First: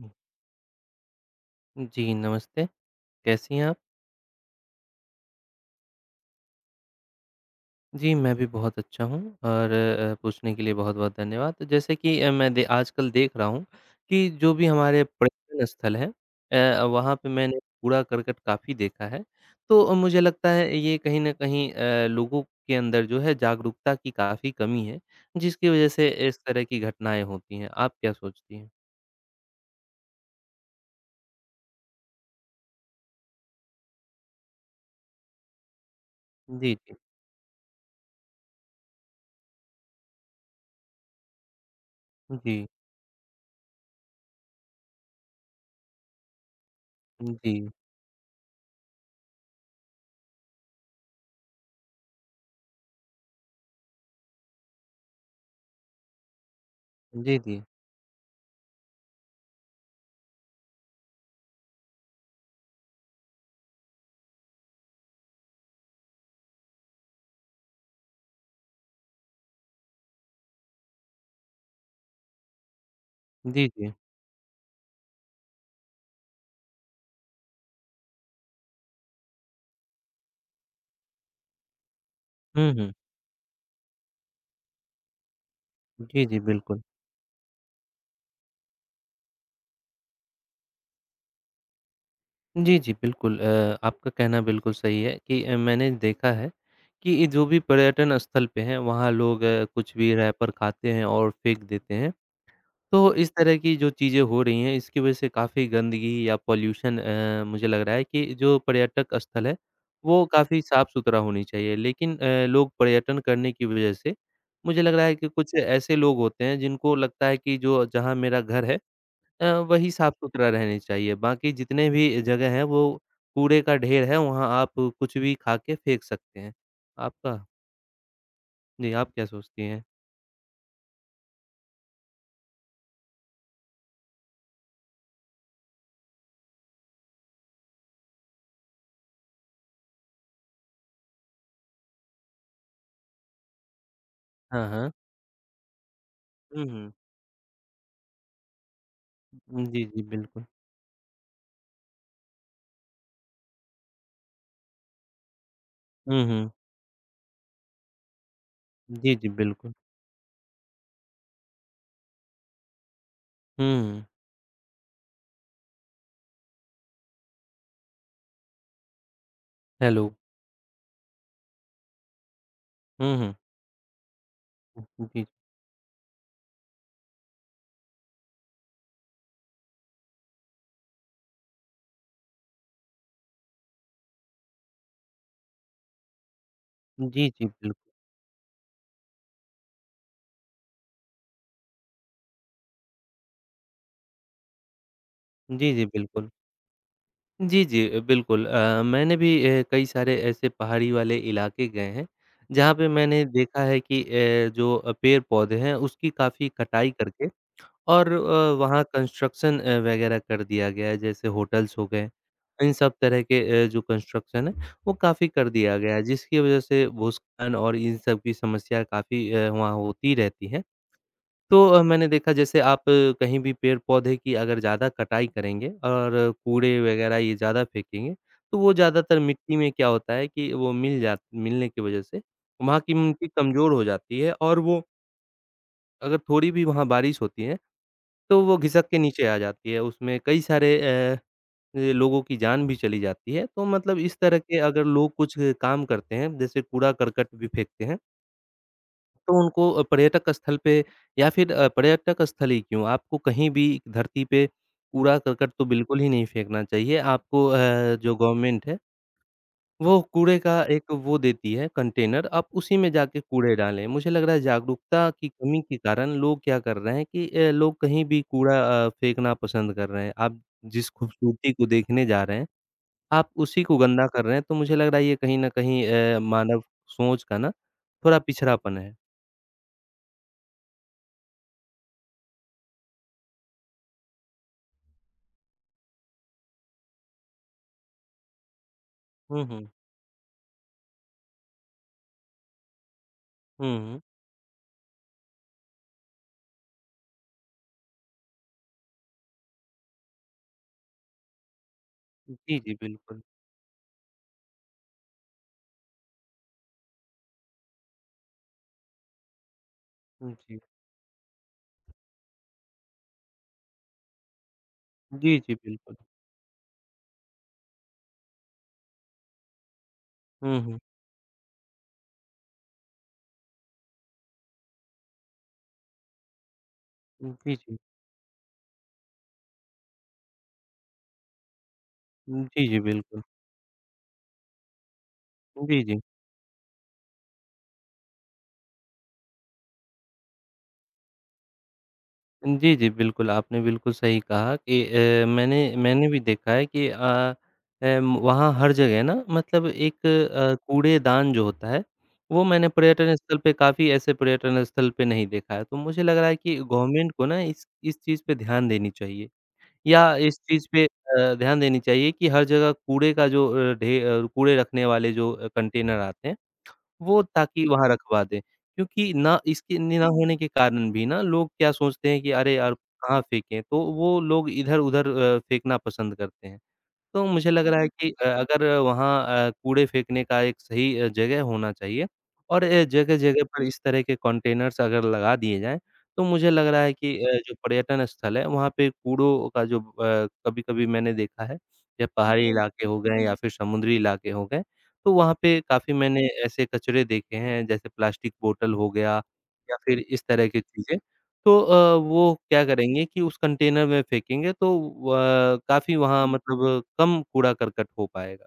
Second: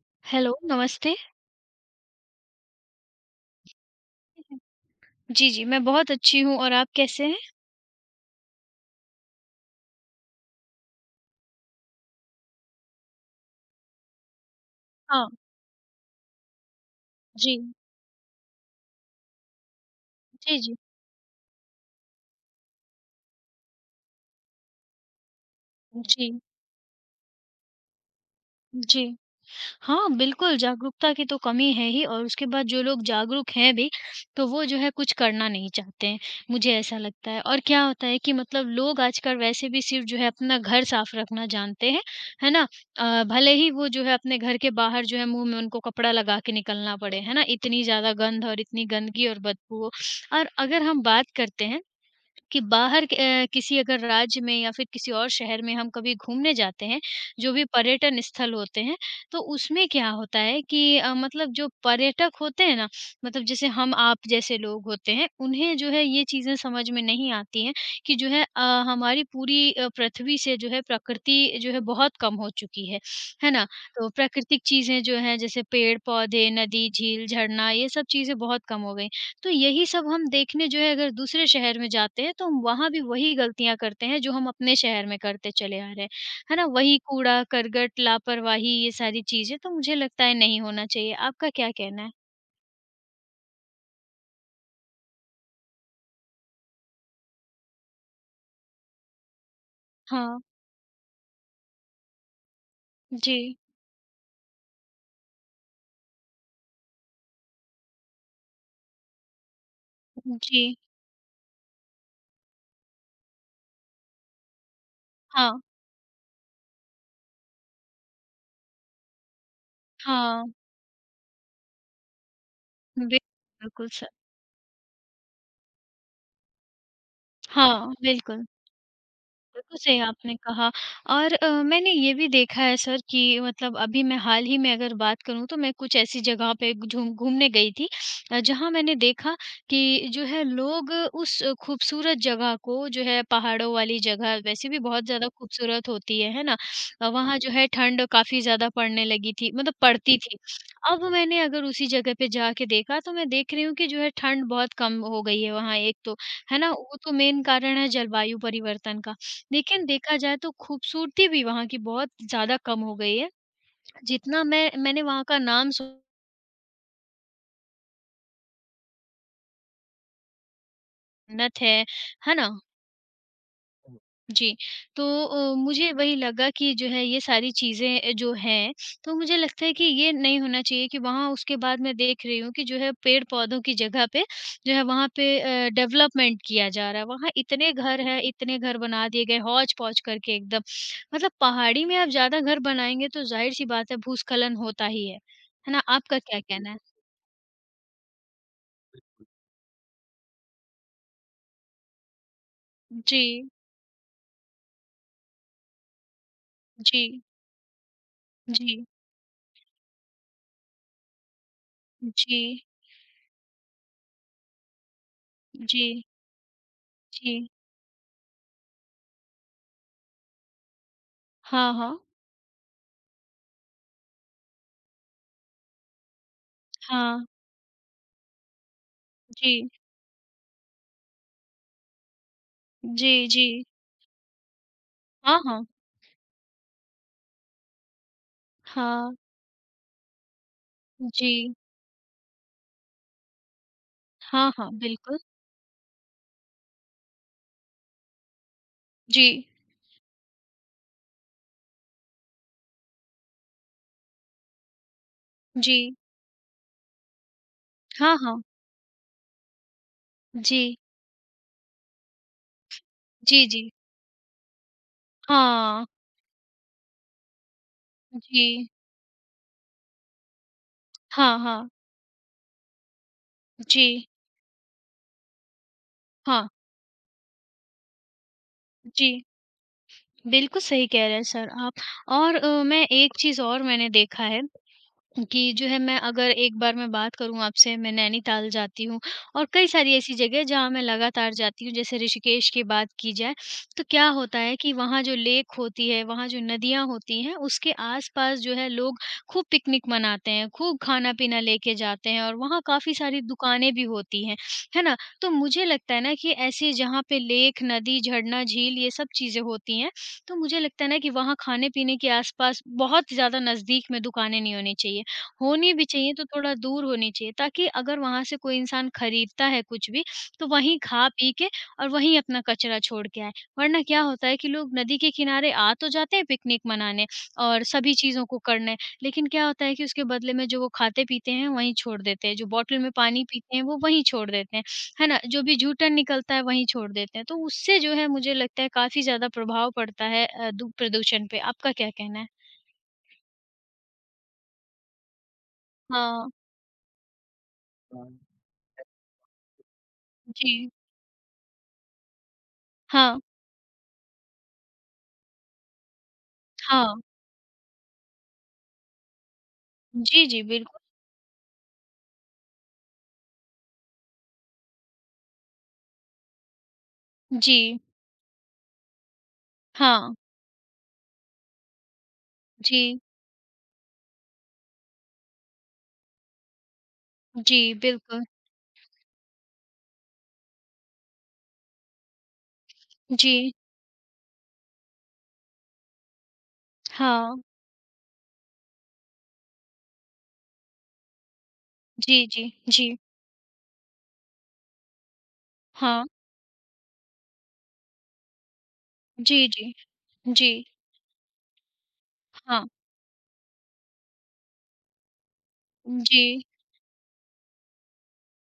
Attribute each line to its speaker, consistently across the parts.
Speaker 1: हुँ।
Speaker 2: Hello, नमस्ते।
Speaker 1: जी, नमस्ते, कैसी हैं आप?
Speaker 2: जी, जी, मैं बहुत अच्छी हूँ और आप कैसे हैं?
Speaker 1: जी, मैं भी बहुत अच्छा हूँ और पूछने के लिए बहुत-बहुत धन्यवाद। तो जैसे कि मैं दे आजकल देख रहा हूँ कि जो भी हमारे
Speaker 2: हाँ,
Speaker 1: पर्यटन स्थल हैं वहाँ पे
Speaker 2: जी।
Speaker 1: मैंने कूड़ा-करकट काफ़ी देखा है। तो मुझे लगता
Speaker 2: जी,
Speaker 1: है
Speaker 2: जी।
Speaker 1: ये कहीं न कहीं लोगों के अंदर जो है जागरूकता की काफ़ी कमी है, जिसकी वजह से इस
Speaker 2: जी,
Speaker 1: तरह की घटनाएँ होती हैं। आप क्या सोचती हैं?
Speaker 2: जी। हाँ, बिल्कुल जागरूकता की तो कमी है ही और उसके बाद जो लोग जागरूक हैं भी, तो वो जो है कुछ करना नहीं चाहते हैं, मुझे
Speaker 1: जी, जी।
Speaker 2: ऐसा लगता है। और क्या होता है कि मतलब लोग आजकल वैसे भी सिर्फ़ जो है अपना घर साफ़ रखना जानते हैं, है
Speaker 1: जी,
Speaker 2: ना? भले ही वो जो है अपने घर के बाहर जो है मुँह में उनको कपड़ा लगा के निकलना पड़े, है ना?
Speaker 1: जी।
Speaker 2: इतनी ज़्यादा गंध और इतनी गंदगी और बदबू हो। और अगर हम बात करते हैं कि किसी अगर राज्य में या फिर किसी और शहर में हम कभी घूमने जाते हैं,
Speaker 1: जी,
Speaker 2: जो
Speaker 1: जी।
Speaker 2: भी पर्यटन स्थल होते हैं, तो उसमें क्या होता है कि मतलब जो पर्यटक होते हैं ना, मतलब जैसे हम आप जैसे लोग होते हैं, उन्हें जो है ये चीज़ें समझ में नहीं आती हैं कि जो है हमारी पूरी पृथ्वी से जो है प्रकृति जो है बहुत कम हो चुकी है ना?
Speaker 1: जी, जी।
Speaker 2: तो प्राकृतिक चीज़ें जो हैं जैसे पेड़-पौधे, नदी, झील, झरना ये सब चीज़ें बहुत कम हो गई हैं। तो यही सब हम देखने जो है अगर दूसरे शहर में जाते हैं, तो हम
Speaker 1: हुँ,
Speaker 2: वहाँ
Speaker 1: हुँ।
Speaker 2: भी वही गलतियाँ करते हैं जो हम अपने शहर में करते चले आ रहे हैं।
Speaker 1: जी, जी,
Speaker 2: है ना?
Speaker 1: बिल्कुल।
Speaker 2: वही कूड़ा, करकट, लापरवाही ये सारी चीज़ें तो मुझे लगता है नहीं होना चाहिए। आपका क्या कहना है?
Speaker 1: जी, जी, बिल्कुल आपका कहना बिल्कुल सही है कि मैंने देखा है कि ये जो भी पर्यटन स्थल पे हैं, वहाँ लोग कुछ भी
Speaker 2: हाँ।
Speaker 1: रैपर खाते हैं और फेंक देते हैं। तो इस
Speaker 2: जी।
Speaker 1: तरह की जो चीज़ें हो रही हैं, इसकी वजह से काफ़ी गंदगी या पॉल्यूशन मुझे लग रहा है कि जो पर्यटक स्थल है, वो
Speaker 2: जी।
Speaker 1: काफ़ी साफ-सुथरा होनी चाहिए। लेकिन लोग पर्यटन करने की वजह से, मुझे लग रहा है कि कुछ
Speaker 2: हाँ।
Speaker 1: ऐसे लोग होते हैं, जिनको लगता है कि जो जहाँ मेरा घर है अ, वही साफ-सुथरा
Speaker 2: हाँ।
Speaker 1: रहनी चाहिए, बाकी जितने भी जगह हैं वो
Speaker 2: बिल
Speaker 1: कूड़े का
Speaker 2: बिल्कुल
Speaker 1: ढेर
Speaker 2: सर।
Speaker 1: है, वहाँ आप कुछ भी खा के फेंक सकते हैं। आपका
Speaker 2: हाँ, बिल्कुल।
Speaker 1: जी, आप क्या सोचती
Speaker 2: बिल्कुल
Speaker 1: हैं?
Speaker 2: सही आपने कहा और मैंने ये भी देखा है सर कि मतलब अभी मैं हाल ही में अगर बात करूँ तो मैं कुछ ऐसी जगह पे घूमने गई थी जहाँ मैंने देखा कि जो है लोग उस खूबसूरत जगह को जो है पहाड़ों वाली जगह
Speaker 1: हाँ,
Speaker 2: वैसे भी
Speaker 1: हाँ।
Speaker 2: बहुत ज़्यादा खूबसूरत होती है ना
Speaker 1: हुँ, हुँ।
Speaker 2: वहाँ जो है ठंड काफ़ी ज़्यादा पड़ने लगी थी मतलब
Speaker 1: जी, जी,
Speaker 2: पड़ती थी
Speaker 1: बिल्कुल।
Speaker 2: अब मैंने अगर उसी जगह पे जाके देखा तो मैं देख रही हूँ कि जो है ठंड बहुत कम हो गई है वहाँ एक तो
Speaker 1: हुँ, हुँ।
Speaker 2: है ना वो तो मेन कारण है जलवायु परिवर्तन
Speaker 1: जी,
Speaker 2: का
Speaker 1: जी, बिल्कुल।
Speaker 2: लेकिन देखा जाए तो खूबसूरती भी वहाँ की बहुत ज़्यादा कम हो गई है।
Speaker 1: हुँ,
Speaker 2: जितना मैंने वहाँ का नाम सु
Speaker 1: हेलो।
Speaker 2: न्नत है ना?
Speaker 1: हुँ, हुँ।
Speaker 2: जी, तो
Speaker 1: जी,
Speaker 2: मुझे वही लगा कि जो है ये सारी चीज़ें जो हैं, तो मुझे लगता है कि ये नहीं होना चाहिए कि वहाँ उसके बाद मैं देख रही हूँ कि जो है पेड़-पौधों की जगह पे जो है वहाँ पे डेवलपमेंट किया जा रहा है।
Speaker 1: जी,
Speaker 2: वहाँ
Speaker 1: जी,
Speaker 2: इतने
Speaker 1: बिल्कुल।
Speaker 2: घर हैं, इतने घर बना दिए गए हौच-पौच करके एकदम। मतलब पहाड़ी में आप ज़्यादा घर बनाएँगे तो ज़ाहिर-सी बात है भूस्खलन होता ही है।
Speaker 1: जी,
Speaker 2: है ना?
Speaker 1: जी,
Speaker 2: आपका
Speaker 1: बिल्कुल।
Speaker 2: क्या कहना है?
Speaker 1: जी, जी, बिल्कुल मैंने भी कई सारे ऐसे पहाड़ी वाले इलाके गए हैं, जहाँ पे मैंने
Speaker 2: जी,
Speaker 1: देखा है कि जो पेड़-पौधे हैं उसकी काफ़ी कटाई
Speaker 2: जी,
Speaker 1: करके और वहाँ
Speaker 2: जी,
Speaker 1: कंस्ट्रक्शन वगैरह कर दिया गया है, जैसे होटल्स हो गए,
Speaker 2: जी,
Speaker 1: इन सब तरह के जो कंस्ट्रक्शन है, वो काफ़ी कर दिया
Speaker 2: जी,
Speaker 1: गया है, जिसकी वजह से
Speaker 2: जी।
Speaker 1: भूस्खलन और इन सब की समस्या काफ़ी वहाँ होती रहती है। तो
Speaker 2: हाँ, हाँ।
Speaker 1: मैंने देखा जैसे आप कहीं भी पेड़-पौधे की अगर ज़्यादा कटाई करेंगे और कूड़े वगैरह
Speaker 2: हाँ।
Speaker 1: ये ज़्यादा फेंकेंगे, तो वो ज़्यादातर मिट्टी
Speaker 2: जी,
Speaker 1: में क्या होता है कि वो मिलने की वजह से वहाँ की
Speaker 2: जी,
Speaker 1: मिट्टी
Speaker 2: जी।
Speaker 1: कमज़ोर हो जाती है और वो
Speaker 2: हाँ, हाँ।
Speaker 1: अगर थोड़ी भी वहाँ बारिश होती है तो वो घिसक के
Speaker 2: हाँ,
Speaker 1: नीचे आ जाती है, उसमें कई सारे
Speaker 2: जी।
Speaker 1: लोगों की जान भी चली जाती है। तो मतलब इस तरह
Speaker 2: हाँ,
Speaker 1: के
Speaker 2: हाँ,
Speaker 1: अगर लोग
Speaker 2: बिल्कुल।
Speaker 1: कुछ काम करते हैं, जैसे कूड़ा-करकट भी फेंकते हैं,
Speaker 2: जी,
Speaker 1: तो उनको पर्यटक स्थल पे या फिर पर्यटक स्थल ही क्यों, आपको कहीं भी धरती पे कूड़ा-करकट तो
Speaker 2: जी।
Speaker 1: बिल्कुल ही नहीं फेंकना चाहिए। आपको
Speaker 2: हाँ,
Speaker 1: जो
Speaker 2: हाँ।
Speaker 1: गवर्नमेंट है वो कूड़े का
Speaker 2: जी,
Speaker 1: एक वो देती है कंटेनर, आप उसी में जाके
Speaker 2: जी,
Speaker 1: कूड़े
Speaker 2: जी।
Speaker 1: डालें। मुझे लग रहा है जागरूकता की कमी के
Speaker 2: हाँ,
Speaker 1: कारण लोग क्या कर रहे हैं कि लोग कहीं भी
Speaker 2: जी।
Speaker 1: कूड़ा फेंकना पसंद कर रहे हैं। आप जिस
Speaker 2: हाँ,
Speaker 1: खूबसूरती को
Speaker 2: हाँ।
Speaker 1: देखने जा रहे हैं, आप उसी को
Speaker 2: जी,
Speaker 1: गंदा कर रहे हैं, तो मुझे लग रहा है ये कहीं न कहीं
Speaker 2: हाँ,
Speaker 1: मानव सोच का ना थोड़ा पिछड़ापन है।
Speaker 2: जी। बिल्कुल सही कह रहे हैं सर आप और मैं एक चीज़ और मैंने देखा है कि जो है मैं अगर एक बार मैं बात करूँ आपसे मैं नैनीताल जाती हूँ
Speaker 1: हुँ,
Speaker 2: और कई
Speaker 1: हुँ।
Speaker 2: सारी ऐसी जगह है जहाँ मैं लगातार जाती हूँ। जैसे ऋषिकेश की बात की जाए,
Speaker 1: हुँ,
Speaker 2: तो
Speaker 1: हुँ।
Speaker 2: क्या होता है कि वहाँ जो लेक होती है, वहाँ जो नदियाँ होती हैं, उसके आस-पास जो है लोग खूब पिकनिक मनाते हैं, खूब खाना-पीना लेके जाते हैं और
Speaker 1: जी,
Speaker 2: वहाँ
Speaker 1: जी,
Speaker 2: काफ़ी सारी
Speaker 1: बिल्कुल।
Speaker 2: दुकानें भी होती हैं, है ना? तो मुझे लगता है ना कि ऐसे जहाँ पे लेक, नदी, झरना, झील ये सब चीज़ें होती हैं, तो
Speaker 1: जी।
Speaker 2: मुझे लगता है ना कि वहाँ खाने-पीने के आस-पास बहुत ज़्यादा नज़दीक में दुकानें नहीं होनी चाहिए।
Speaker 1: जी, जी,
Speaker 2: होनी भी
Speaker 1: बिल्कुल।
Speaker 2: चाहिए तो थोड़ा दूर होनी चाहिए ताकि अगर वहाँ से कोई इंसान खरीदता है कुछ भी, तो
Speaker 1: हुँ, हुँ।
Speaker 2: वहीं खा पी के और वहीं अपना कचरा छोड़ के आए। वरना क्या होता है कि लोग नदी के किनारे आ तो जाते हैं पिकनिक मनाने
Speaker 1: जी,
Speaker 2: और
Speaker 1: जी।
Speaker 2: सभी चीज़ों को करने, लेकिन क्या होता है कि उसके बदले में जो वो खाते-पीते हैं वहीं छोड़ देते हैं, जो
Speaker 1: जी,
Speaker 2: बॉटल
Speaker 1: जी,
Speaker 2: में
Speaker 1: बिल्कुल।
Speaker 2: पानी पीते हैं वो वहीं छोड़ देते हैं, है ना? जो भी
Speaker 1: जी,
Speaker 2: जूठन
Speaker 1: जी।
Speaker 2: निकलता है वहीं छोड़ देते हैं, तो उससे जो है मुझे लगता है काफ़ी ज़्यादा प्रभाव पड़ता है अ, दू प्रदूषण पे। आपका क्या कहना है?
Speaker 1: जी, जी, बिल्कुल, आपने बिल्कुल सही कहा कि मैंने मैंने भी
Speaker 2: हाँ,
Speaker 1: देखा है कि अ, एम वहाँ हर जगह ना मतलब एक
Speaker 2: जी।
Speaker 1: कूड़ेदान जो होता है, वो मैंने पर्यटन
Speaker 2: हाँ,
Speaker 1: स्थल पे काफ़ी ऐसे पर्यटन स्थल पे नहीं देखा है। तो मुझे लग रहा है कि
Speaker 2: हाँ।
Speaker 1: गवर्नमेंट को ना इस चीज़ पे ध्यान देनी चाहिए या
Speaker 2: जी,
Speaker 1: इस
Speaker 2: जी,
Speaker 1: चीज़
Speaker 2: बिल्कुल।
Speaker 1: पे ध्यान देनी चाहिए कि हर जगह कूड़े का जो कूड़े रखने वाले जो कंटेनर आते हैं वो ताकि
Speaker 2: जी,
Speaker 1: वहाँ रखवा दें। क्योंकि ना इसके ना
Speaker 2: हाँ,
Speaker 1: होने के कारण भी ना लोग क्या सोचते हैं कि अरे यार!
Speaker 2: जी,
Speaker 1: कहाँ फेंकें? तो वो लोग इधर-उधर फेंकना पसंद करते हैं। तो मुझे
Speaker 2: जी,
Speaker 1: लग रहा है हुँ। कि
Speaker 2: बिल्कुल।
Speaker 1: अगर वहाँ कूड़े फेंकने का एक सही जगह होना चाहिए और जगह-जगह
Speaker 2: जी,
Speaker 1: पर इस तरह के कंटेनर्स अगर लगा दिए जाएँ, तो मुझे लग रहा है कि
Speaker 2: हाँ,
Speaker 1: जो पर्यटन स्थल है, वहाँ पे कूड़ों का जो कभी-कभी मैंने देखा है, या
Speaker 2: जी, जी,
Speaker 1: पहाड़ी हुँ। इलाके
Speaker 2: जी,
Speaker 1: हो गए या फिर समुद्री इलाके हो गए, तो वहाँ पे काफ़ी
Speaker 2: हाँ,
Speaker 1: मैंने ऐसे कचरे देखे हैं, जैसे प्लास्टिक बोतल हो गया
Speaker 2: जी, जी,
Speaker 1: या फिर इस तरह
Speaker 2: जी,
Speaker 1: की चीज़ें। तो वो क्या
Speaker 2: हाँ,
Speaker 1: करेंगे कि उस कंटेनर में फेंकेंगे तो काफ़ी
Speaker 2: जी।
Speaker 1: वहाँ हुँ। मतलब कम कूड़ा-करकट हो पाएगा।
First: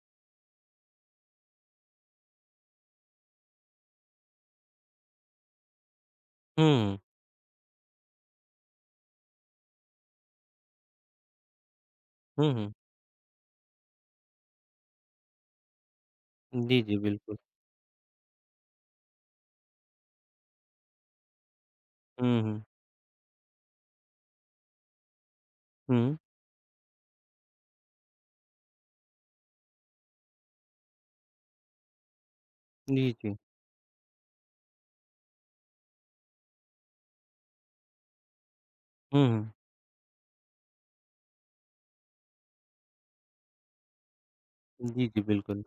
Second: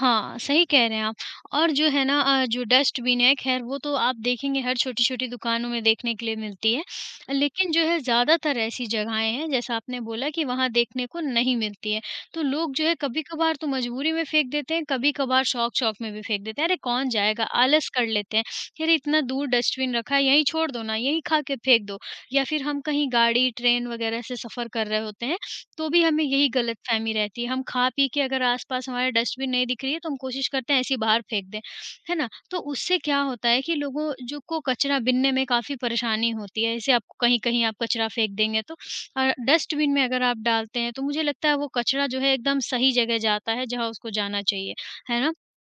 Speaker 2: हाँ, सही कह रहे हैं आप और जो है ना जो डस्टबिन है खैर वो तो आप देखेंगे हर छोटी-छोटी दुकानों में देखने के लिए मिलती है।
Speaker 1: हुँ,
Speaker 2: लेकिन जो है ज़्यादातर ऐसी जगहें हैं जैसा आपने बोला कि वहाँ देखने को नहीं मिलती है। तो
Speaker 1: हुँ, हुँ, हुँ।
Speaker 2: लोग जो है कभी-कभार तो मजबूरी में फेंक देते हैं, कभी-कभार शौक-शौक में भी फेंक देते हैं। अरे
Speaker 1: जी, जी,
Speaker 2: कौन
Speaker 1: बिल्कुल।
Speaker 2: जाएगा? आलस कर लेते हैं कि अरे इतना दूर डस्टबिन रखा है यहीं छोड़ दो ना, यहीं खा के फेंक दो।
Speaker 1: हुँ,
Speaker 2: या
Speaker 1: हुँ,
Speaker 2: फिर हम कहीं गाड़ी, ट्रेन वगैरह से सफ़र कर रहे होते हैं तो भी
Speaker 1: हुँ।
Speaker 2: हमें यही गलतफ़हमी रहती है। हम खा-पी के अगर आस-पास हमारे डस्टबिन नहीं दिख रही है तो हम कोशिश करते हैं ऐसे ही बाहर फेंक दें, है ना? तो उससे
Speaker 1: जी,
Speaker 2: क्या
Speaker 1: जी।
Speaker 2: होता है कि लोगों जो को कचरा बिनने में काफ़ी परेशानी होती है। ऐसे आप कहीं-कहीं आप कचरा फेंक देंगे तो
Speaker 1: हुँ, हुँ।
Speaker 2: डस्टबिन में अगर आप डालते हैं तो मुझे लगता है वो कचरा जो है एकदम सही जगह जाता है जहाँ उसको जाना चाहिए,
Speaker 1: जी, जी,
Speaker 2: है ना?
Speaker 1: बिल्कुल।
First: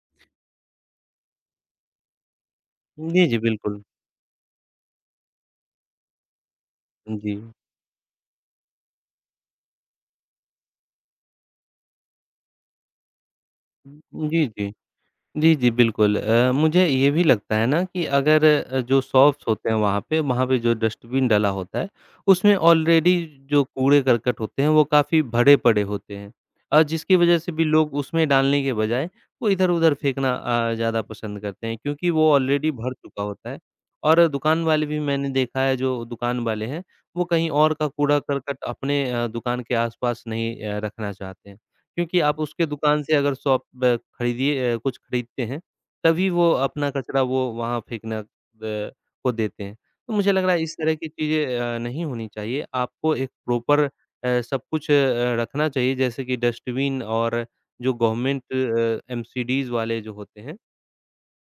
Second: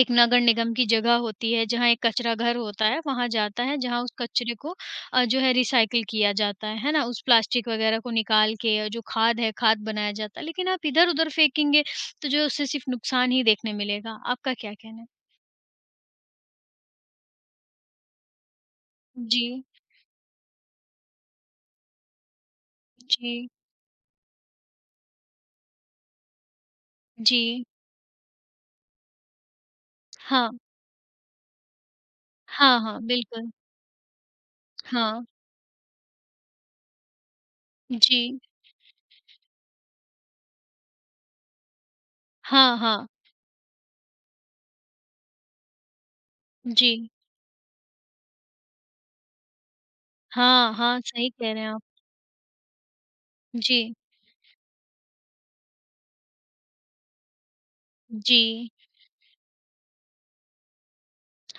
Speaker 2: एक नगर निगम की जगह होती है जहाँ एक कचरा घर होता है,
Speaker 1: जी,
Speaker 2: वहाँ
Speaker 1: जी,
Speaker 2: जाता है
Speaker 1: बिल्कुल।
Speaker 2: जहाँ उस कचरे को जो है रिसाइकिल किया जाता है ना? उस
Speaker 1: जी।
Speaker 2: प्लास्टिक वगैरह को निकाल के जो खाद है, खाद बनाया जाता है। लेकिन आप इधर-उधर फेंकेंगे तो जो है उससे सिर्फ़ नुकसान ही देखने मिलेगा।
Speaker 1: जी,
Speaker 2: आपका
Speaker 1: जी।
Speaker 2: क्या कहना है?
Speaker 1: जी, जी, बिल्कुल। मुझे ये भी लगता है ना कि अगर जो
Speaker 2: जी,
Speaker 1: शॉप्स होते हैं वहाँ पे जो डस्टबिन डला होता है, उसमें ऑलरेडी
Speaker 2: जी,
Speaker 1: जो कूड़े-करकट होते हैं, वो काफ़ी भरे पड़े होते हैं। जिसकी वजह से भी
Speaker 2: जी।
Speaker 1: लोग उसमें डालने के बजाय वो इधर-उधर फेंकना
Speaker 2: हाँ।
Speaker 1: ज़्यादा पसंद करते हैं क्योंकि वो ऑलरेडी
Speaker 2: हाँ,
Speaker 1: भर
Speaker 2: हाँ,
Speaker 1: चुका होता
Speaker 2: बिल्कुल।
Speaker 1: है। और दुकान वाले भी
Speaker 2: हाँ,
Speaker 1: मैंने देखा है, जो दुकान वाले हैं, वो कहीं और का
Speaker 2: जी।
Speaker 1: कूड़ा-करकट अपने दुकान के आस-पास नहीं रखना चाहते हैं। क्योंकि आप उसके
Speaker 2: हाँ,
Speaker 1: दुकान
Speaker 2: हाँ,
Speaker 1: से अगर शॉप ब खरीदिए कुछ खरीदते हैं, तभी वो अपना
Speaker 2: जी।
Speaker 1: कचरा वो वहाँ फेंकना ब को देते हैं। तो मुझे लग रहा है
Speaker 2: हाँ,
Speaker 1: इस तरह
Speaker 2: हाँ,
Speaker 1: की
Speaker 2: सही कह
Speaker 1: चीज़ें
Speaker 2: रहे हैं आप।
Speaker 1: नहीं होनी चाहिए। आपको एक प्रॉपर
Speaker 2: जी,
Speaker 1: सब कुछ रखना चाहिए जैसे कि डस्टबिन और जो
Speaker 2: जी।
Speaker 1: गवर्नमेंट एमसीडीज़ वाले जो होते हैं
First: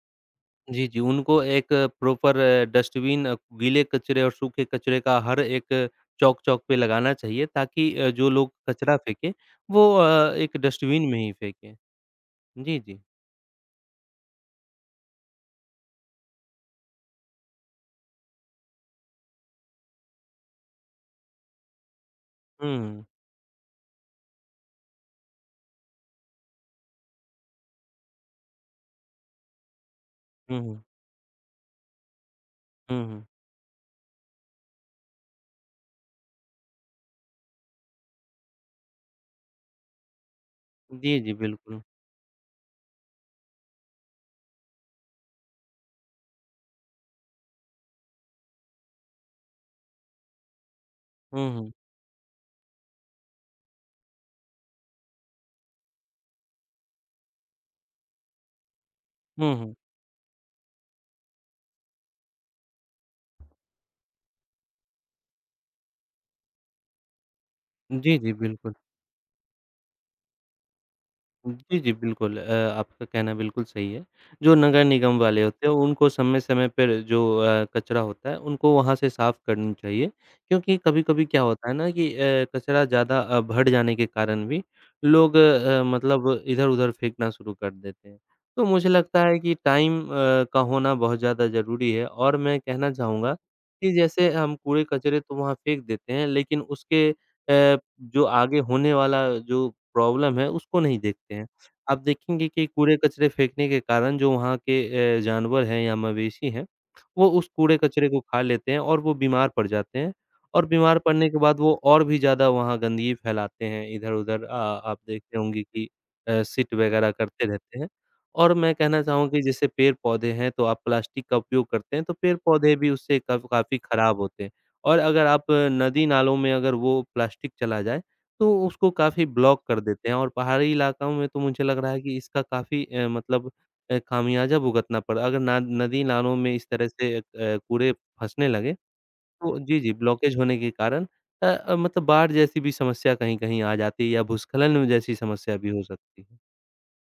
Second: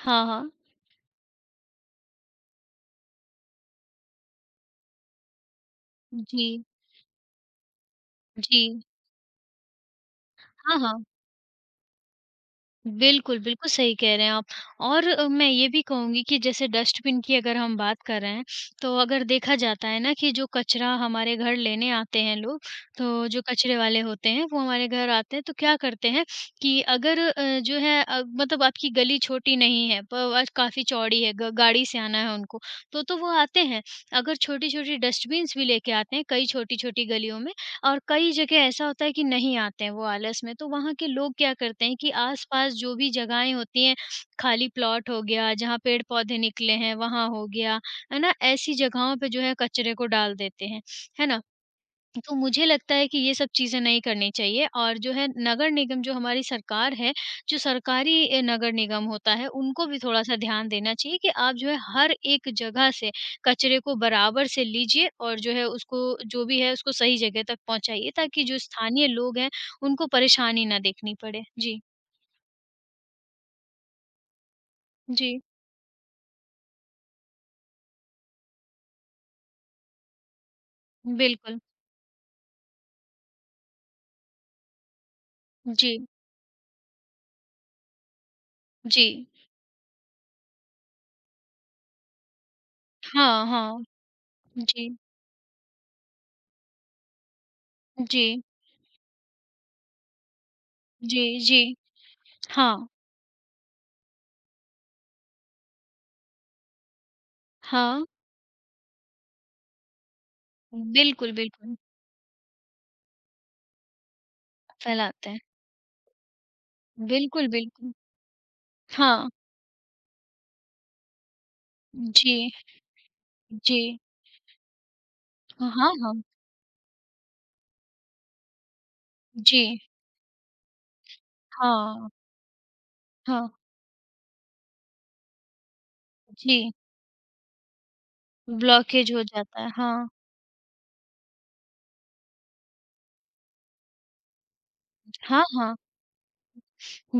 Speaker 2: हाँ, हाँ।
Speaker 1: जी, जी, उनको एक प्रॉपर डस्टबिन गीले कचरे और सूखे कचरे का हर एक चौक-चौक
Speaker 2: जी,
Speaker 1: पे लगाना चाहिए ताकि जो लोग
Speaker 2: जी।
Speaker 1: कचरा फेंके वो एक
Speaker 2: हाँ, हाँ।
Speaker 1: डस्टबिन में ही फेंके। जी, जी।
Speaker 2: बिल्कुल, बिल्कुल सही कह रहे हैं आप और मैं ये भी कहूँगी कि जैसे डस्टबिन की अगर हम बात कर रहे हैं, तो अगर देखा जाता है ना कि जो कचरा हमारे घर लेने आते हैं लोग,
Speaker 1: हुँ, हुँ।
Speaker 2: तो जो कचरे वाले होते हैं वो हमारे घर आते हैं तो क्या करते हैं कि अगर अ, जो है अ, मतलब आपकी गली छोटी नहीं है प आज
Speaker 1: हुँ, हुँ।
Speaker 2: काफ़ी चौड़ी है ग गाड़ी से आना है उनको, तो
Speaker 1: हुँ,
Speaker 2: तो
Speaker 1: हुँ।
Speaker 2: वो आते हैं। अगर छोटी-छोटी डस्टबिन्स भी लेके आते हैं कई छोटी-छोटी गलियों में, और कई जगह ऐसा होता है कि नहीं आते हैं वो आलस में, तो वहाँ के
Speaker 1: जी, जी,
Speaker 2: लोग क्या
Speaker 1: बिल्कुल।
Speaker 2: करते हैं कि आस-पास जो भी जगहें होती हैं, खाली प्लॉट हो गया, जहाँ पेड़-पौधे निकले हैं, वहाँ हो गया, है ना? ऐसी जगहों पे जो है कचरे को डाल देते हैं, है ना?
Speaker 1: हुँ, हुँ।
Speaker 2: तो मुझे लगता है कि ये सब चीज़ें नहीं करनी चाहिए और जो है नगर निगम जो हमारी सरकार है, जो सरकारी नगर निगम होता है
Speaker 1: हुँ, हुँ।
Speaker 2: उनको भी थोड़ा-सा ध्यान देना चाहिए कि आप जो है हर एक जगह से कचरे को बराबर से लीजिए और जो है उसको जो भी है उसको सही जगह तक पहुँचाइए
Speaker 1: जी, जी,
Speaker 2: ताकि जो
Speaker 1: बिल्कुल।
Speaker 2: स्थानीय लोग हैं उनको परेशानी ना देखनी पड़े।
Speaker 1: जी,
Speaker 2: जी,
Speaker 1: जी, बिल्कुल। आपका कहना बिल्कुल सही है। जो नगर निगम
Speaker 2: जी,
Speaker 1: वाले होते हैं, उनको समय-समय पर जो कचरा होता है, उनको वहाँ से साफ़ करनी चाहिए। क्योंकि कभी-कभी क्या
Speaker 2: बिल्कुल।
Speaker 1: होता है ना कि कचरा ज़्यादा भर जाने के कारण भी लोग
Speaker 2: जी,
Speaker 1: मतलब इधर-उधर फेंकना शुरू कर देते हैं। तो मुझे
Speaker 2: जी।
Speaker 1: लगता है कि टाइम का होना बहुत ज़्यादा ज़रूरी है और मैं कहना चाहूँगा
Speaker 2: हाँ, हाँ।
Speaker 1: कि जैसे हम
Speaker 2: जी,
Speaker 1: कूड़े-कचरे तो वहाँ फेंक देते हैं, लेकिन उसके जो
Speaker 2: जी,
Speaker 1: आगे होने वाला जो प्रॉब्लम है, उसको नहीं देखते
Speaker 2: जी,
Speaker 1: हैं।
Speaker 2: जी।
Speaker 1: आप देखेंगे कि
Speaker 2: हाँ,
Speaker 1: कूड़े-कचरे फेंकने के कारण जो वहाँ के जानवर हैं या मवेशी हैं, वो उस
Speaker 2: हाँ।
Speaker 1: कूड़े-कचरे को खा लेते हैं और वो बीमार पड़ जाते हैं और बीमार पड़ने
Speaker 2: बिल्कुल,
Speaker 1: के बाद वो
Speaker 2: बिल्कुल।
Speaker 1: और भी ज़्यादा वहाँ गंदगी फैलाते हैं। इधर-उधर आप
Speaker 2: फैलाते
Speaker 1: देखते
Speaker 2: हैं।
Speaker 1: होंगे कि सिट वगैरह करते
Speaker 2: बिल्कुल,
Speaker 1: रहते हैं
Speaker 2: बिल्कुल।
Speaker 1: और मैं कहना चाहूँ
Speaker 2: हाँ,
Speaker 1: कि जैसे पेड़-पौधे हैं, तो आप प्लास्टिक का उपयोग करते हैं, तो
Speaker 2: जी,
Speaker 1: पेड़-पौधे भी उससे कब काफ़ी
Speaker 2: जी।
Speaker 1: खराब होते हैं। और अगर आप
Speaker 2: हाँ, हाँ। हाँ,
Speaker 1: नदी-नालों में अगर वो प्लास्टिक चला जाए, तो उसको काफ़ी
Speaker 2: जी,
Speaker 1: ब्लॉक कर देते हैं और पहाड़ी इलाकाओं में तो मुझे लग रहा है
Speaker 2: हाँ,
Speaker 1: कि इसका काफ़ी मतलब
Speaker 2: हाँ।
Speaker 1: खामियाजा भुगतना पड़ा। अगर ना नदी-नालों में इस
Speaker 2: जी,
Speaker 1: तरह से कूड़े फँसने लगे,
Speaker 2: ब्लॉकेज हो
Speaker 1: तो
Speaker 2: जाता है।
Speaker 1: जी, जी,
Speaker 2: हाँ,
Speaker 1: ब्लॉकेज होने के कारण मतलब बाढ़ जैसी भी समस्या कहीं-कहीं आ जाती है या भूस्खलन जैसी
Speaker 2: हाँ,
Speaker 1: समस्या भी
Speaker 2: हाँ।
Speaker 1: हो सकती है।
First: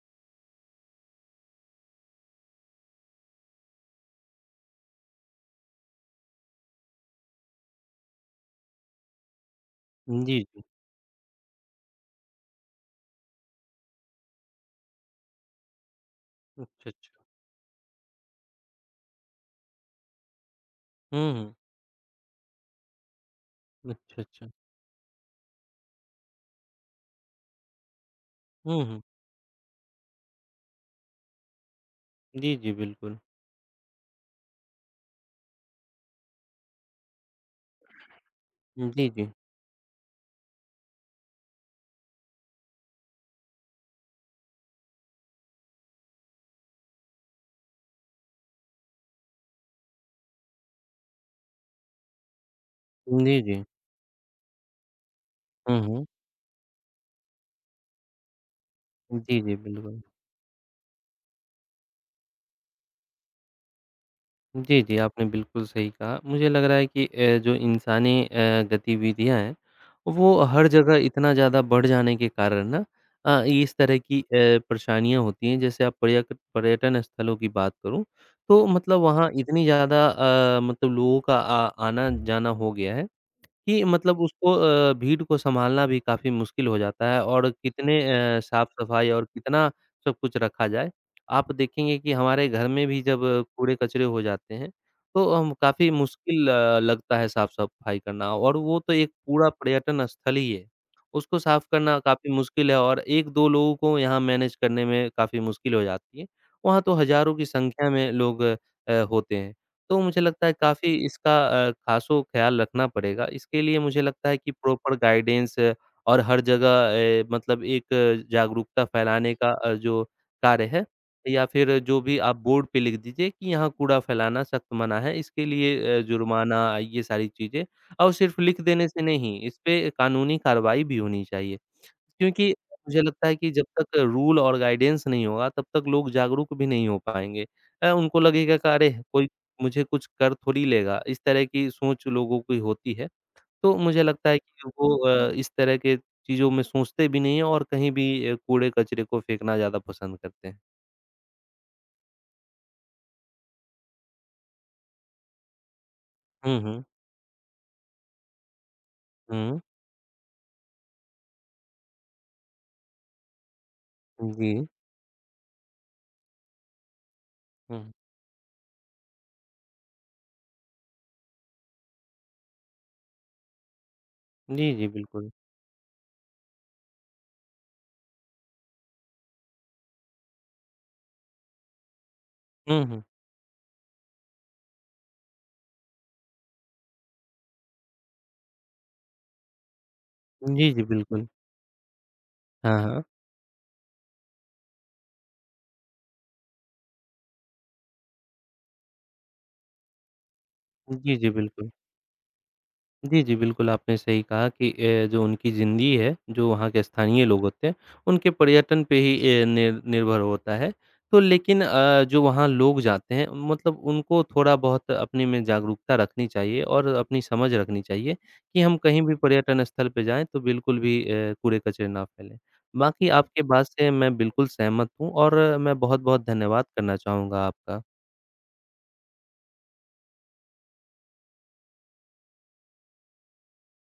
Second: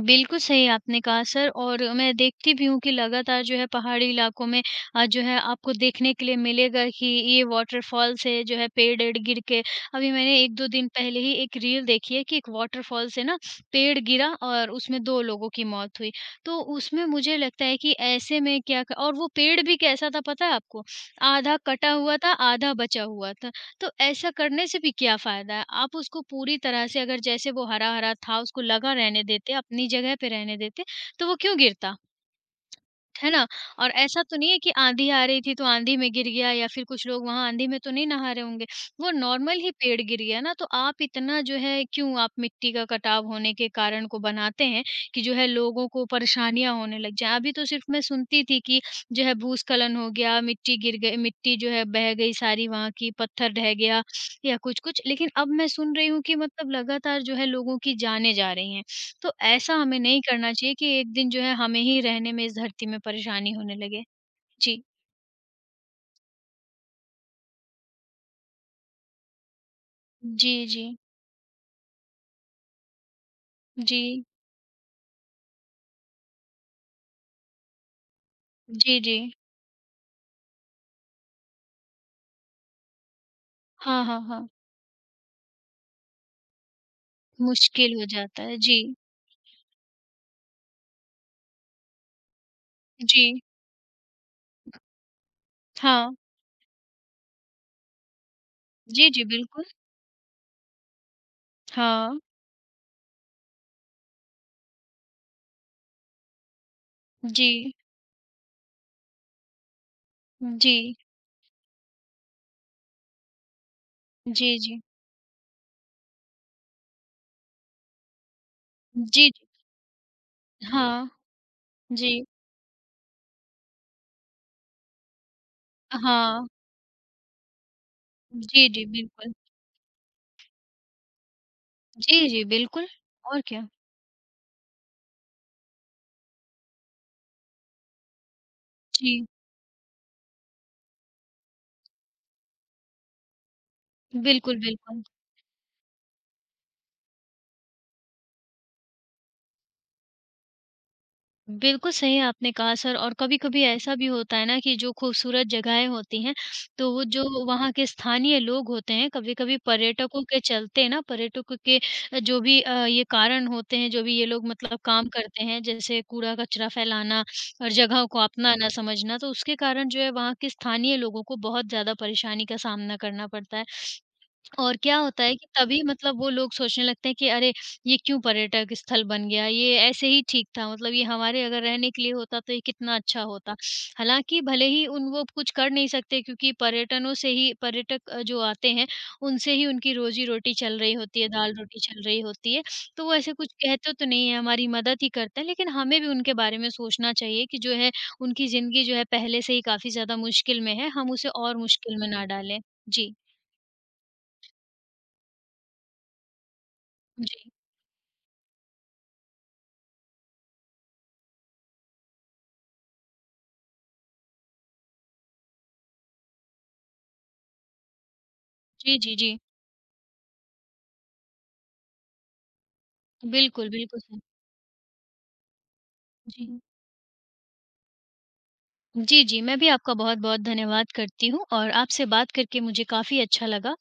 Speaker 2: बिल्कुल सही आपने कहा सर और मैं देखती भी हूँ कि लगातार जो है पहाड़ी इलाकों में जो है आपको देखने के लिए मिलेगा कि ये वाटरफॉल से जो है पेड़ एड़ गिर के अभी
Speaker 1: जी,
Speaker 2: मैंने
Speaker 1: जी।
Speaker 2: 1-2 दिन पहले ही एक रील देखी है कि एक वाटरफॉल से ना पेड़ गिरा और उसमें 2 लोगों की मौत हुई। तो
Speaker 1: अच्छा,
Speaker 2: उसमें
Speaker 1: अच्छा।
Speaker 2: मुझे लगता है कि ऐसे में क्या क और वो पेड़ भी कैसा था पता है आपको?
Speaker 1: हुँ, हुँ।
Speaker 2: आधा कटा हुआ था, आधा बचा हुआ था। तो
Speaker 1: अच्छा,
Speaker 2: ऐसा
Speaker 1: अच्छा।
Speaker 2: करने से भी क्या फ़ायदा है? आप उसको पूरी तरह से अगर जैसे वो हरा-हरा था उसको
Speaker 1: हुँ,
Speaker 2: लगा
Speaker 1: हुँ।
Speaker 2: रहने देते, अपनी जगह पे रहने देते, तो वो क्यों गिरता?
Speaker 1: जी, जी, बिल्कुल।
Speaker 2: है ना? और ऐसा तो नहीं है कि आँधी आ रही थी तो आँधी में गिर गया या फिर कुछ लोग वहाँ आँधी में तो नहीं नहा रहे होंगे।
Speaker 1: जी,
Speaker 2: वो
Speaker 1: जी।
Speaker 2: नॉर्मल ही पेड़ गिर गया ना तो आप इतना जो है क्यों आप मिट्टी का कटाव होने के कारण को बनाते हैं कि जो है लोगों को परेशानियाँ होने लग जाएँ। अभी तो सिर्फ़ मैं सुनती थी कि जो है भूस्खलन हो गया, मिट्टी गिर गई मिट्टी जो है बह गई सारी वहाँ की,
Speaker 1: जी,
Speaker 2: पत्थर
Speaker 1: जी।
Speaker 2: ढह गया या कुछ-कुछ। लेकिन अब मैं
Speaker 1: हुँ,
Speaker 2: सुन
Speaker 1: हुँ।
Speaker 2: रही हूँ कि मतलब लगातार जो है लोगों की जानें जा रही हैं। तो
Speaker 1: जी, जी,
Speaker 2: ऐसा हमें
Speaker 1: बिल्कुल।
Speaker 2: नहीं करना चाहिए कि एक दिन जो है हमें ही रहने में इस धरती में परेशानी होने लगे।
Speaker 1: जी,
Speaker 2: जी।
Speaker 1: जी, आपने बिल्कुल सही कहा। मुझे लग रहा है कि जो इंसानी गतिविधियाँ हैं, वो
Speaker 2: जी,
Speaker 1: हर
Speaker 2: जी।
Speaker 1: जगह इतना ज़्यादा बढ़ जाने के कारण ना इस तरह
Speaker 2: जी।
Speaker 1: की परेशानियाँ होती हैं। जैसे आप पर्यक पर्यटन स्थलों की बात करूँ, तो मतलब
Speaker 2: जी, जी।
Speaker 1: वहाँ इतनी ज़्यादा मतलब लोगों का आ आना-जाना हो गया है कि
Speaker 2: हाँ,
Speaker 1: मतलब
Speaker 2: हाँ, हाँ।
Speaker 1: उसको भीड़ को सँभालना भी काफ़ी मुश्किल हो जाता है और
Speaker 2: मुश्किल
Speaker 1: कितने
Speaker 2: हो जाता है। जी।
Speaker 1: साफ-सफाई और कितना सब कुछ रखा जाए। आप देखेंगे कि हमारे घर में भी जब
Speaker 2: जी।
Speaker 1: कूड़े-कचरे हो जाते हैं, तो हम काफ़ी
Speaker 2: हाँ।
Speaker 1: मुश्किल लगता है साफ-सफाई करना और वो तो
Speaker 2: जी,
Speaker 1: एक
Speaker 2: जी,
Speaker 1: पूरा
Speaker 2: बिल्कुल।
Speaker 1: पर्यटन स्थल ही है। उसको साफ करना
Speaker 2: हाँ।
Speaker 1: काफ़ी मुश्किल है और 1-2 लोगों को यहाँ मैनेज करने में काफ़ी मुश्किल हो जाती है। वहाँ तो हज़ारों की
Speaker 2: जी।
Speaker 1: संख्या में लोग होते हैं। तो मुझे लगता है
Speaker 2: जी।
Speaker 1: काफ़ी इसका ख़ासो ख़्याल रखना पड़ेगा। इसके लिए मुझे लगता है कि
Speaker 2: जी, जी।
Speaker 1: प्रॉपर गाइडेंस और हर जगह मतलब एक जागरूकता
Speaker 2: जी,
Speaker 1: फैलाने
Speaker 2: जी।
Speaker 1: का जो कार्य है
Speaker 2: हाँ।
Speaker 1: या फिर जो भी
Speaker 2: जी।
Speaker 1: आप बोर्ड पे लिख दीजिए कि यहाँ कूड़ा फैलाना सख्त मना है, इसके लिए
Speaker 2: हाँ।
Speaker 1: जुर्माना ये सारी चीज़ें और सिर्फ़ लिख
Speaker 2: जी, जी,
Speaker 1: देने से
Speaker 2: बिल्कुल।
Speaker 1: नहीं, इस पे कानूनी कार्रवाई भी होनी चाहिए।
Speaker 2: जी, जी,
Speaker 1: क्योंकि
Speaker 2: बिल्कुल।
Speaker 1: मुझे लगता है
Speaker 2: और
Speaker 1: कि जब
Speaker 2: क्या?
Speaker 1: तक रूल और गाइडेंस नहीं होगा, तब तक लोग जागरूक भी नहीं हो पाएँगे। उनको लगेगा कि अरे!
Speaker 2: जी।
Speaker 1: कोई मुझे कुछ कर थोड़ी लेगा, इस तरह की सोच लोगों की होती है। तो मुझे लगता है
Speaker 2: बिल्कुल,
Speaker 1: कि वो
Speaker 2: बिल्कुल।
Speaker 1: इस तरह के चीज़ों में सोचते भी नहीं हैं और कहीं भी कूड़े-कचरे को फेंकना ज़्यादा पसंद करते हैं।
Speaker 2: बिल्कुल सही आपने कहा सर और कभी-कभी ऐसा भी होता है ना कि जो खूबसूरत जगहें होती हैं,
Speaker 1: हुँ, हुँ।
Speaker 2: तो वो जो वहाँ के स्थानीय लोग होते हैं, कभी-कभी
Speaker 1: हुँ,
Speaker 2: पर्यटकों के चलते ना पर्यटकों के अ, जो भी अ, ये कारण होते हैं, जो भी ये लोग
Speaker 1: जी।
Speaker 2: मतलब काम करते हैं, जैसे कूड़ा-कचरा फैलाना और
Speaker 1: हुँ।
Speaker 2: जगह को अपना ना समझना, तो उसके कारण जो है वहाँ के स्थानीय लोगों को बहुत ज़्यादा परेशानी का सामना करना पड़ता है।
Speaker 1: जी,
Speaker 2: और
Speaker 1: जी,
Speaker 2: क्या होता
Speaker 1: बिल्कुल।
Speaker 2: है कि तभी मतलब वो लोग सोचने लगते हैं कि अरे! ये क्यों पर्यटक स्थल बन गया? ये ऐसे ही ठीक था मतलब ये हमारे अगर रहने के लिए होता तो ये
Speaker 1: हुँ,
Speaker 2: कितना
Speaker 1: हुँ।
Speaker 2: अच्छा होता। हालाँकि भले ही उन वो कुछ कर नहीं सकते क्योंकि पर्यटनों से ही पर्यटक जो आते हैं उनसे ही उनकी रोज़ी-रोटी
Speaker 1: जी,
Speaker 2: चल
Speaker 1: जी,
Speaker 2: रही होती
Speaker 1: बिल्कुल।
Speaker 2: है, दाल-रोटी चल रही होती है।
Speaker 1: हाँ, हाँ।
Speaker 2: तो वो ऐसे कुछ कहते तो नहीं है, हमारी मदद ही करते हैं लेकिन हमें भी उनके बारे में सोचना चाहिए कि जो है उनकी ज़िंदगी जो है पहले से ही काफ़ी ज़्यादा मुश्किल में है, हम
Speaker 1: जी, जी,
Speaker 2: उसे और
Speaker 1: बिल्कुल।
Speaker 2: मुश्किल में ना डालें। जी।
Speaker 1: जी, जी, बिल्कुल आपने सही कहा कि जो उनकी ज़िंदगी है, जो वहाँ के स्थानीय लोग
Speaker 2: जी।
Speaker 1: होते हैं, उनके पर्यटन पे ही निर्भर होता है। तो लेकिन जो वहाँ लोग जाते हैं मतलब उनको थोड़ा-बहुत अपने में जागरूकता रखनी चाहिए और अपनी समझ रखनी चाहिए कि हम
Speaker 2: जी,
Speaker 1: कहीं भी
Speaker 2: जी, जी।
Speaker 1: पर्यटन स्थल पे जाएँ तो बिल्कुल भी कूड़े-कचरे ना फैलें। बाकी आपके बात
Speaker 2: बिल्कुल,
Speaker 1: से
Speaker 2: बिल्कुल
Speaker 1: मैं
Speaker 2: सही।
Speaker 1: बिल्कुल सहमत हूँ और मैं बहुत-बहुत
Speaker 2: जी।
Speaker 1: धन्यवाद करना चाहूँगा आपका।
Speaker 2: जी, जी, मैं भी आपका बहुत-बहुत धन्यवाद करती हूँ और आपसे बात करके मुझे काफ़ी अच्छा लगा।